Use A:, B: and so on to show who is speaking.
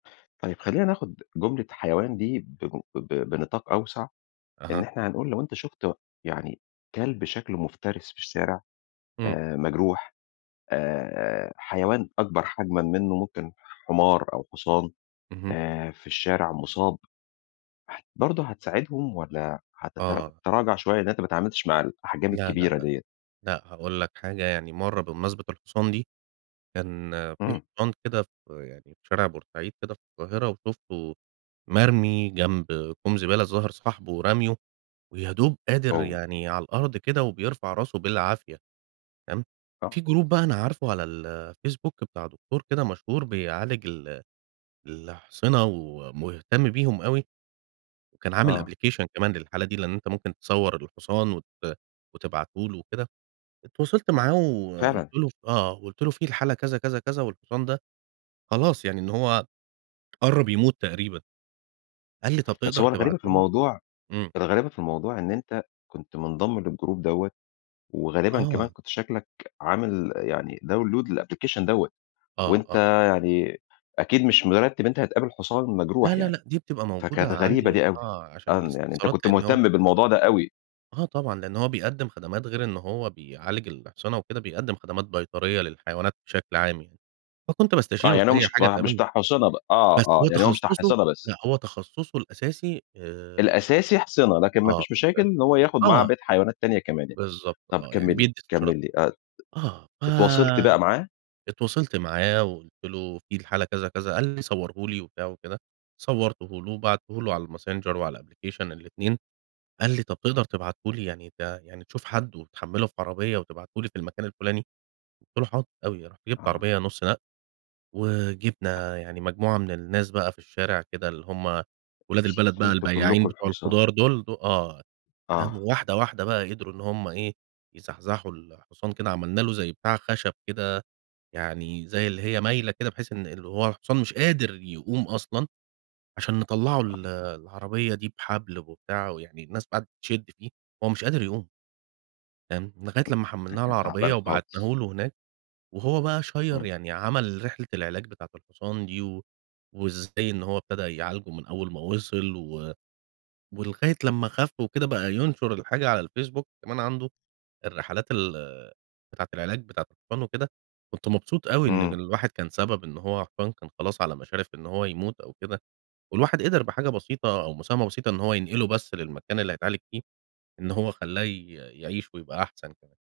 A: طيب، خلينا ناخد جملة حيوان دي بمن ب بنطاق أوسع، إن
B: أها.
A: إحنا هنقول لو أنت شُفت يعني كلب شكلُه مفترِس في الشارع
B: امم.
A: آآ، مجروح، آآ، حيوان أكبر حجمًا منه، ممكن حمار أو حصان،
B: اهم.
A: آآ، في الشارع مُصاب برضه هتساعدهم؟ والَّا
B: آه.
A: هتتراجع شوية إن أنت ما اتعاملتش مع الأحجام
B: لا، لا،
A: الكبيرة
B: لأ،
A: ديَّة؟
B: لأ هاقول لك حاجة، يعني مرّه بمناسبة الحصان دي، كان في
A: اهم.
B: حصان كده ف يعني في شارع بورسعيد كده في القاهرة وشُفته مرمي جنب كوم زبالة، الظاهر صاحبُه راميه، ويا دوب قادر
A: أوه!
B: يعني على الأرض كده وبيرفع راسُه بالعافية، تمام، في
A: آه.
B: جروب بقى أنا عارفُه على الفيسبوك بتاع دكتور كده مشهور بيعالج ال الأحصنة ومهتم بيهم أوي، وكان عامل
A: آه.
B: application كمان للحالة دي، لأن أنت ممكن تصوَّر الحصان وت وتبعتُه لُه وكده، اتواصلت معاه وقُلت
A: فعلًا!
B: له آه قُلت له في الحالة كذا، كذا، كذا والحصان ده، خلاص يعني إن هو قرَّب يموت تقريبًا، قال لي: "طَب
A: بس
B: تقدر
A: هو الغريبة في
B: تبعته لي؟"
A: الموضوع
B: إمم.
A: الغريبة في الموضوع، إن أنت كنت مُنضَّم للجروب دوَّة، وغالبًا كمان
B: آه.
A: كنت شكلك عامل يعني داون لود للapplication دوَّة،
B: آه،
A: وأنت
B: آه.
A: يعني أكيد مش مرتِّب إن أنت هتقابل حُصان
B: لا،
A: مجروح
B: لا،
A: يعني،
B: لأ دي بتبقى
A: فكانت
B: موجودة
A: غريبة
B: عندي،
A: دي أوي،
B: آه عشان
A: آه، إن يعني أنت
B: الاستفسارات
A: كنت
B: لأن هو
A: مُهتَّم بالموضوع ده أوي.
B: آه، طبعًا لأنه هو بيقدِّم خدمات غير إن هو بيعالج الأحصنة وكده، بيقدم خدمات بيطرية للحيوانات بشكل عام، يعني فكنت
A: آه،
B: باستشيرُه
A: يعني هو
B: في أي
A: مش
B: حاجة
A: ما مش
B: تقابلني،
A: بتاع أحصنة بقى، آه،
B: بس
A: آه
B: هو
A: يعني هو مش بتاع
B: تخصُّصه
A: أحصنة بس؟
B: لأ، هو تخصُّصه الأساسي آآ
A: الأساسي أحصنة، لكن ما
B: آه،
A: فيش مشاكل
B: [unintelligible]
A: إن هو ياخد معاه
B: آه.
A: بقيّة حيوانات تانية كمان يعني،
B: بالضبط
A: طَب
B: آه، يعني
A: كمِّل لي،
B: بيدّي استشارات.
A: كمِّل لي، آه، اتواصلت
B: آه،
A: بقى معاه؟
B: فاتواصلت معاه، وقُلت له في الحالة كذا، كذا قال لي: "صوَّرُه لي." وبتاع وكده، صوَّرتُه له، وبعتته له، على الماسنجر وعلى الأبلكيشن، الاتنين، قال لي: "طَب تقدر تبعته لي، يعني ده يعني تشوف حد وتحمِّله في عربية وتبعته لي في المكان الفلاني." قُلت له: "حاضر أوي." رُحت جِبت
A: آه.
B: عربية نُصّ نقل وجِبنا يعني مجموعة من الناس بقى في الشارع كده اللي هم ولاد البلد بقى،
A: شِلتوا
B: البياعين
A: كلكم
B: بتوع
A: الحصان.
B: الخضار دول، دو آه، تمام
A: آه.
B: وواحدة، واحدة بقى قدروا إن هم إيه يزحزحوا الحصان كده، عملنا له زي بتاع خشب كده، يعني زي اللي هي مايلة كده بحيث إن هو الحصان مش قادر يقوم أصلًا عشان نطَّلعُه ال
A: آه.
B: العربية دي بحبل وبتاع، ويعني الناس قعدت تشد فيه، هو مش قادر يقوم. تمام، لغاية
A: امم،
B: لمّا
A: ده
B: حمّلناه على
A: كان
B: العربية
A: تعبان خالص.
B: وبعتناه لُه هناك وهو بقى شير
A: إمم.
B: يعني عمل رحلة العلاج بتاعة الحصان دي و وإزاي إن هو ابتدى يعالجه من أول ما وصل و ولغاية لمّا خَفّ وكده، بقى ينشر الحاجة على الفيسبوك كمان عنده، الرحلات ال بتاعة العلاج بتاعة الحصان وكده، كنت مبسوط أوي إن
A: امم.
B: الواحد كان سبب إن هو حصان كان خلاص على مشارف إن هو يموت أو كده، والواحد قدر بحاجة بسيطة، أو مساهمة بسيطة، إن هو ينقلُه بس للمكان اللي هيتعالج فيه، إن هو خلّاه ي يعيش ويبقى أحسن كمان.